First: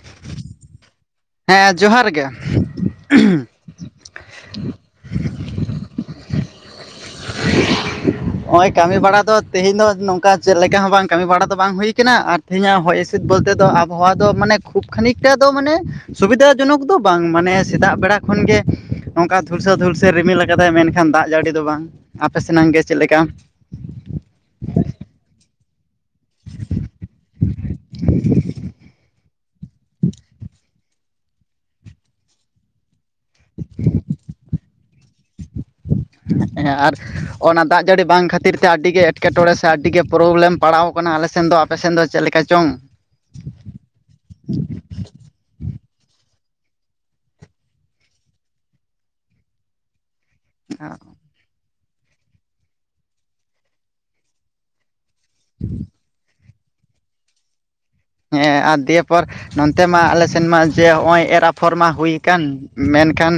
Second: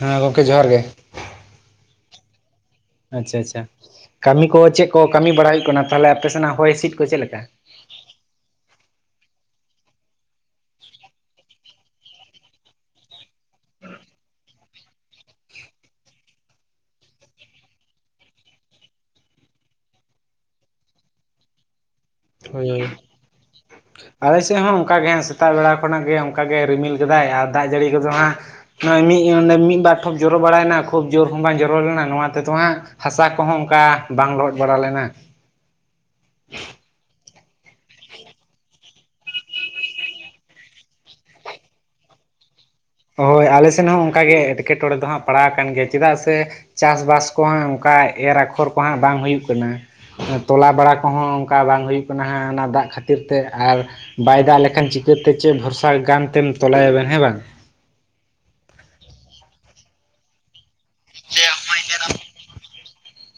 ᱦᱮᱸ ᱜᱚᱝᱠᱮ ᱡᱚᱦᱟᱨ ᱜᱮ ᱦᱮᱸ ᱡᱚᱦᱟᱨ ᱜᱮ ᱟᱪᱪᱷᱟ ᱟᱪᱪᱷᱟ ᱠᱟᱹᱢᱤ ᱠᱚ ᱪᱮᱫ ᱠᱚ ᱠᱟᱹᱢᱤ ᱵᱟᱲᱟ ᱦᱩᱭᱩᱜ ᱠᱟᱱᱟ ᱛᱟᱦᱚᱞᱮ ᱟᱯᱮ ᱥᱮᱱᱟᱜ ᱦᱚᱭ ᱦᱤᱸᱥᱤᱫ ᱠᱚ ᱪᱮᱫ ᱞᱮᱠᱟ? ᱦᱚᱜᱼᱚᱭ ᱠᱟᱹᱢᱤ ᱵᱟᱲᱟ ᱫᱚ ᱛᱮᱦᱮᱧ ᱫᱚ ᱱᱚᱝᱠᱟ ᱪᱮᱫ ᱞᱮᱠᱟ ᱦᱚᱸ ᱵᱟᱝ ᱠᱟᱹᱢᱤ ᱵᱟᱲᱟ ᱫᱚ ᱵᱟᱝ ᱦᱩᱭ ᱠᱟᱱᱟ ᱟᱨ ᱛᱤᱦᱤᱧᱟᱜ ᱦᱚᱭ ᱦᱤᱸᱥᱤᱫ ᱵᱚᱞᱛᱮ ᱫᱚ ᱟᱵᱚᱦᱟᱣᱟ ᱫᱚ ᱢᱟᱱᱮ ᱠᱷᱩᱵ ᱠᱷᱟᱹᱱᱤᱠᱴᱟ ᱫᱚ ᱢᱟᱱᱮ ᱥᱩᱵᱤᱫᱟ ᱡᱚᱱᱚᱠ ᱫᱚ ᱵᱟᱝ ᱢᱟᱱᱮ ᱥᱮᱛᱟᱜ ᱵᱮᱲᱟ ᱠᱷᱚᱱ ᱜᱮ ᱱᱚᱝᱠᱟ ᱫᱷᱩᱞᱥᱟᱹᱣ ᱫᱷᱩᱞᱥᱟᱹᱣ ᱮ ᱨᱤᱢᱤᱞ [unintelligible] ᱢᱮᱱᱠᱷᱟᱱ ᱫᱟᱜ ᱡᱟᱹᱲᱤ ᱫᱚ ᱵᱟᱝ ᱟᱯᱮ ᱥᱮᱱᱟᱜ ᱜᱮ ᱦᱳᱭ ᱪᱮᱫ ᱞᱮᱠᱟ? ᱟᱞᱮ ᱥᱮᱜ ᱦᱚᱸ ᱚᱱᱠᱟ ᱜᱮ ᱦᱮᱸᱥᱮ ᱥᱮᱛᱟᱜ ᱵᱮᱲᱟ ᱠᱷᱚᱱᱟᱜ ᱜᱮ ᱚᱱᱠᱟ ᱜᱮ ᱨᱤᱢᱤᱞ ᱠᱟᱫᱟᱭ ᱟᱨ ᱫᱟᱜ ᱡᱟᱹᱲᱤ ᱠᱚᱫᱚ ᱦᱟᱸᱜ [inaudible] ᱢᱤᱫ [inaudible] ᱢᱤᱫ ᱵᱟᱨ ᱴᱷᱚᱯ ᱡᱚᱨᱚ ᱵᱟᱲᱟᱭᱱᱟ ᱠᱷᱩᱵ ᱡᱳᱨ ᱦᱚᱸ ᱵᱟᱝ ᱡᱚᱨᱚ ᱞᱮᱱᱟ ᱱᱚᱣᱟ ᱛᱮᱫᱚ ᱦᱟᱸᱜ ᱦᱟᱥᱟ ᱠᱚᱦᱚᱸ ᱚᱝᱠᱟ ᱵᱟᱝ ᱞᱚᱦᱚᱫ ᱵᱟᱲᱟ ᱞᱮᱱᱟ [inaudible] ᱮᱸᱦ ᱦᱮᱸ ᱟᱨ ᱚᱱᱟ ᱫᱟᱜ ᱡᱟᱹᱲᱤ ᱵᱟᱝ ᱠᱷᱟᱹᱛᱤᱨ ᱛᱮ ᱟᱹᱰ‌ᱤ ᱜᱮ ᱮᱴᱠᱮᱴᱚᱬᱮ ᱥᱮ ᱟᱹᱰᱤᱜᱮ ᱯᱨᱚᱵᱞᱮᱢ ᱯᱟᱲᱟᱣ ᱠᱟᱱᱟ ᱟᱞᱮ ᱥᱮᱱ ᱫᱚ ᱟᱯᱮ ᱥᱮᱱ ᱫᱚ ᱪᱮᱫ ᱞᱮᱠᱟ ᱪᱚᱝ? ᱦᱚᱭ ᱟᱞᱮ ᱥᱮᱱ ᱦᱚᱸ ᱚᱱᱠᱟ ᱜᱮ ᱮᱴᱠᱮᱴᱚᱬᱮ ᱫᱚ ᱦᱟᱸᱜ ᱯᱟᱲᱟᱣ ᱟᱠᱟᱱ ᱜᱮ ᱪᱮᱫᱟᱜ ᱥᱮ ᱪᱟᱥ ᱵᱟᱥ ᱠᱚ ᱦᱚᱸ ᱚᱱᱠᱟ ᱮᱨ ᱟᱠᱷᱚᱨ ᱠᱚᱦᱟᱸᱜ ᱵᱟᱝ ᱦᱩᱭᱩᱜ ᱠᱟᱱᱟ ᱛᱚᱞᱟ ᱵᱟᱲᱟ ᱠᱚᱦᱚᱸ ᱚᱱ ᱚᱱᱠᱟ ᱵᱟᱝ ᱦᱩᱭᱩᱜ ᱠᱟᱱᱟ ᱦᱟᱸᱜ ᱚᱱᱟ ᱫᱟᱜ ᱠᱷᱟᱹᱛᱤᱨ ᱛᱮ ᱟᱨᱼᱼ ᱵᱟᱭ ᱫᱟᱜ ᱞᱮᱠᱷᱟᱱ ᱪᱤᱠᱟᱹᱛᱮ ᱪᱮᱫ ᱵᱷᱚᱨᱥᱟ ᱜᱟᱱ ᱛᱮᱢ ᱛᱚᱞᱟᱭᱟ ᱵᱮᱱ ᱦᱮᱸ ᱵᱟᱝ ᱦᱮᱸ ᱟᱨ ᱫᱤᱭᱮ ᱯᱚᱨ ᱱᱚᱱᱛᱮ ᱢᱟ ᱟᱞᱮ ᱥᱮᱱ ᱢᱟ ᱡᱮ ᱦᱚᱸᱜᱼᱚᱭ ᱮᱨ ᱟᱯᱷᱚᱨ ᱢᱟ ᱦᱩᱭ ᱠᱟᱱ ᱢᱮᱱ ᱠᱷᱟᱱ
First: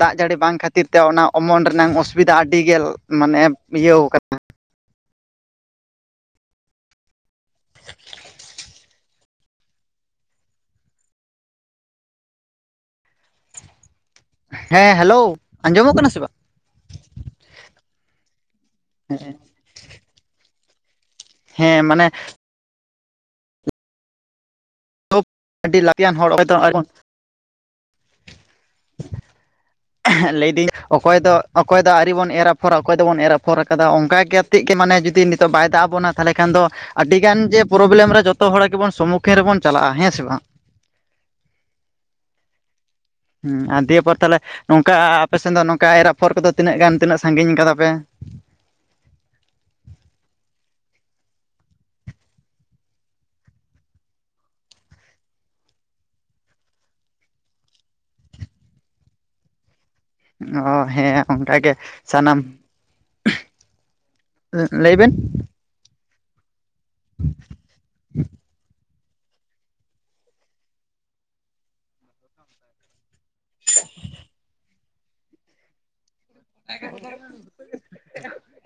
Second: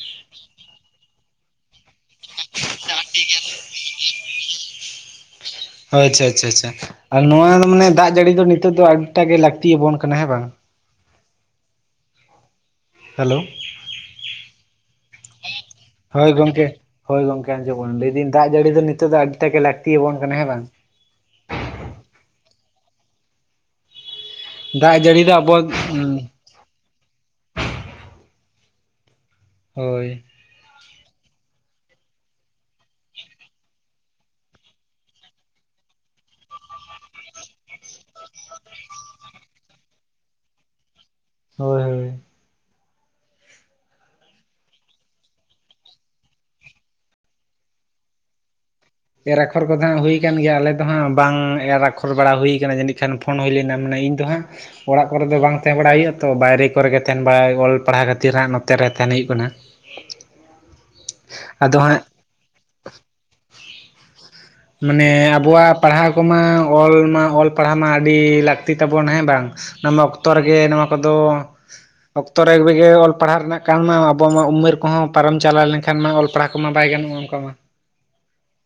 ᱫᱟᱜ ᱡᱟᱹᱲᱤ ᱵᱟᱝ ᱠᱷᱟᱹᱛᱤᱨ ᱛᱮ ᱚᱱᱟ ᱚᱢᱚᱱ ᱨᱮᱱᱟᱝ ᱚᱥᱩᱵᱤᱫᱟ ᱟᱹᱰᱤ ᱜᱮ ᱢᱟᱱᱮ ᱤᱭᱟᱹᱣ [unintelligible] ᱦᱳᱭ ᱟᱪᱪᱷᱟ ᱟᱪᱪᱷᱟ ᱟᱪᱪᱷᱟ ᱟᱨ ᱱᱚᱣᱟ ᱢᱟᱱᱮ ᱫᱟᱜ ᱡᱟᱹᱲᱤ ᱫᱚ ᱱᱤᱛᱚᱜ ᱫᱚ ᱟᱹᱰᱤᱴᱟᱜ ᱜᱮ ᱞᱟᱹᱠᱛᱤᱭᱟ ᱵᱚᱱ ᱠᱟᱱᱟ ᱦᱮᱸ ᱵᱟᱝ ᱦᱮᱞᱳ ᱦᱮᱸ ᱦᱮᱞᱳ ᱟᱸᱡᱚᱢᱚᱜ ᱠᱟᱱᱟ ᱥᱮ ᱵᱟᱝ ᱦᱳᱭ ᱜᱚᱢᱠᱮ ᱦᱳᱭ ᱜᱚᱢᱠᱮ ᱟᱸᱡᱚᱢ ᱵᱚᱱᱟ ᱞᱟᱹᱭ ᱫᱤᱱ ᱫᱟᱜ ᱡᱟᱹᱲᱤ ᱫᱚ ᱱᱤᱛᱚᱜ ᱫᱚ ᱟᱹᱰᱤ ᱴᱟᱜ ᱜᱮ ᱞᱟᱹᱠᱛᱤᱭᱟ ᱵᱚᱱ ᱠᱟᱱᱟ ᱦᱮᱸ ᱵᱟᱝ ᱦᱮᱸ ᱢᱟᱱᱮ ᱫᱟᱜ ᱡᱟᱹᱲᱤ ᱫᱚ ᱟᱵᱚᱣᱟᱜ [inaudible] ᱟᱹᱰᱤ ᱞᱟᱹᱠᱛᱤᱭᱟᱱ [inaudible] ᱦᱳᱭ ᱚᱠᱚᱭ ᱫᱚ ᱚᱠᱚᱭ ᱫᱚ ᱟᱹᱣᱨᱤ ᱵᱚᱱ ᱮᱨ ᱟᱯᱷᱚᱨᱟ ᱚᱠᱚᱭ ᱫᱚᱵᱚᱱ ᱮᱨ ᱟᱯᱷᱚᱨ ᱟᱠᱟᱫᱟ ᱚᱱᱠᱟ ᱠᱟᱛᱮᱫ ᱜᱮ ᱢᱟᱱᱮ ᱡᱩᱫᱤ ᱱᱤᱛᱚᱜ ᱵᱟᱭ ᱫᱟᱜ ᱟᱵᱚᱱᱟ ᱛᱟᱦᱞᱮ ᱠᱷᱟᱱ ᱫᱚ ᱟᱹᱰᱤ ᱜᱟᱱ ᱡᱮ ᱯᱨᱚᱵᱞᱮᱢ ᱨᱮ ᱡᱚᱛᱚ ᱦᱚᱲ ᱜᱮᱵᱚᱱ ᱥᱚᱢᱢᱩᱠᱷᱤᱱ ᱨᱮᱵᱚᱱ ᱪᱟᱞᱟᱜᱼᱟ ᱦᱮᱸ ᱥᱮ ᱵᱟᱝ ᱦᱳᱭ ᱦᱳᱭ ᱦᱩᱸ ᱟᱨ ᱫᱤᱭᱮᱯᱚᱨ ᱛᱟᱦᱞᱮ ᱱᱚᱝᱠᱟ ᱟ ᱟᱯᱮ ᱥᱮᱱ ᱫᱚ ᱱᱚᱝᱠᱟ ᱮᱨ ᱟᱯᱷᱚᱨ ᱠᱚᱫᱚ ᱛᱤᱱᱟᱹᱜ ᱜᱟᱱ ᱛᱤᱱᱟᱹᱜ ᱥᱟᱺᱜᱤᱧ ᱠᱟᱫᱟ ᱯᱮ ᱮᱨ ᱟᱠᱷᱚᱨ ᱠᱚᱫᱚ ᱦᱟᱸᱜ ᱦᱩᱭ ᱠᱟᱱ ᱜᱮᱭᱟ ᱟᱞᱮ ᱫᱚ ᱦᱟᱸᱜ ᱵᱟᱝ ᱮᱨ ᱟᱠᱷᱚᱨ ᱵᱟᱲᱟ ᱦᱩᱭ ᱠᱟᱱᱟ ᱡᱟᱹᱱᱤᱡ ᱠᱷᱟᱱ ᱯᱷᱳᱱ ᱦᱩᱭ ᱞᱮᱱᱟ ᱢᱟᱱᱮ ᱤᱧᱫᱚ ᱦᱟᱸᱜ ᱚᱲᱟᱜ ᱠᱚᱨᱮ ᱫᱚ ᱵᱟᱝ ᱛᱟᱦᱮᱸ ᱵᱟᱲᱟ ᱦᱩᱭᱩᱜᱼᱟ ᱛᱚ ᱵᱟᱭᱨᱮ ᱠᱚᱨᱮ ᱜᱮ ᱛᱟᱦᱮᱱ ᱵᱟᱲᱟ ᱚᱞ ᱯᱟᱲᱦᱟᱣ ᱠᱷᱟᱹᱛᱤᱨ ᱦᱟᱸᱜ ᱱᱚᱛᱮ ᱨᱮ ᱛᱟᱦᱮᱱ ᱦᱩᱭᱩᱜ ᱠᱟᱱᱟ ᱚ ᱦᱮᱸ ᱚᱱᱠᱟ ᱜᱮ ᱟᱫᱚ ᱦᱟᱸᱜ ᱥᱟᱱᱟᱢᱼᱼ ᱢᱟᱱᱮ ᱟᱵᱚᱣᱟᱜ ᱯᱟᱲᱦᱟᱣ ᱠᱚᱢᱟ ᱚᱞ ᱢᱟ ᱚᱞ ᱯᱟᱲᱦᱟᱣ ᱢᱟ ᱟᱹᱰᱤ ᱞᱟᱹᱠᱛᱤ ᱛᱟᱵᱚᱱᱟ ᱦᱮᱸ ᱵᱟᱝ ᱱᱚᱣᱟ ᱚᱠᱛᱚ ᱨᱮᱜᱮ ᱱᱚᱣᱟ ᱠᱚᱫᱚ ᱚᱠᱛᱚ ᱨᱮᱜᱮ [inaudible] ᱚᱞ ᱯᱟᱲᱦᱟᱣ ᱨᱮᱱᱟᱜ ᱠᱟᱱ ᱢᱟ ᱟᱵᱚ ᱢᱟ ᱩᱢᱮᱨ ᱠᱚ ᱦᱚᱸ ᱯᱟᱨᱚᱢ ᱪᱟᱞᱟᱣ ᱞᱮᱱ ᱠᱷᱟᱱ ᱢᱟ ᱚᱞ ᱯᱟᱲᱦᱟᱣ ᱠᱚᱢᱟ ᱵᱟᱭ ᱜᱟᱱᱚᱜᱼᱟ ᱚᱱᱠᱟ ᱢᱟ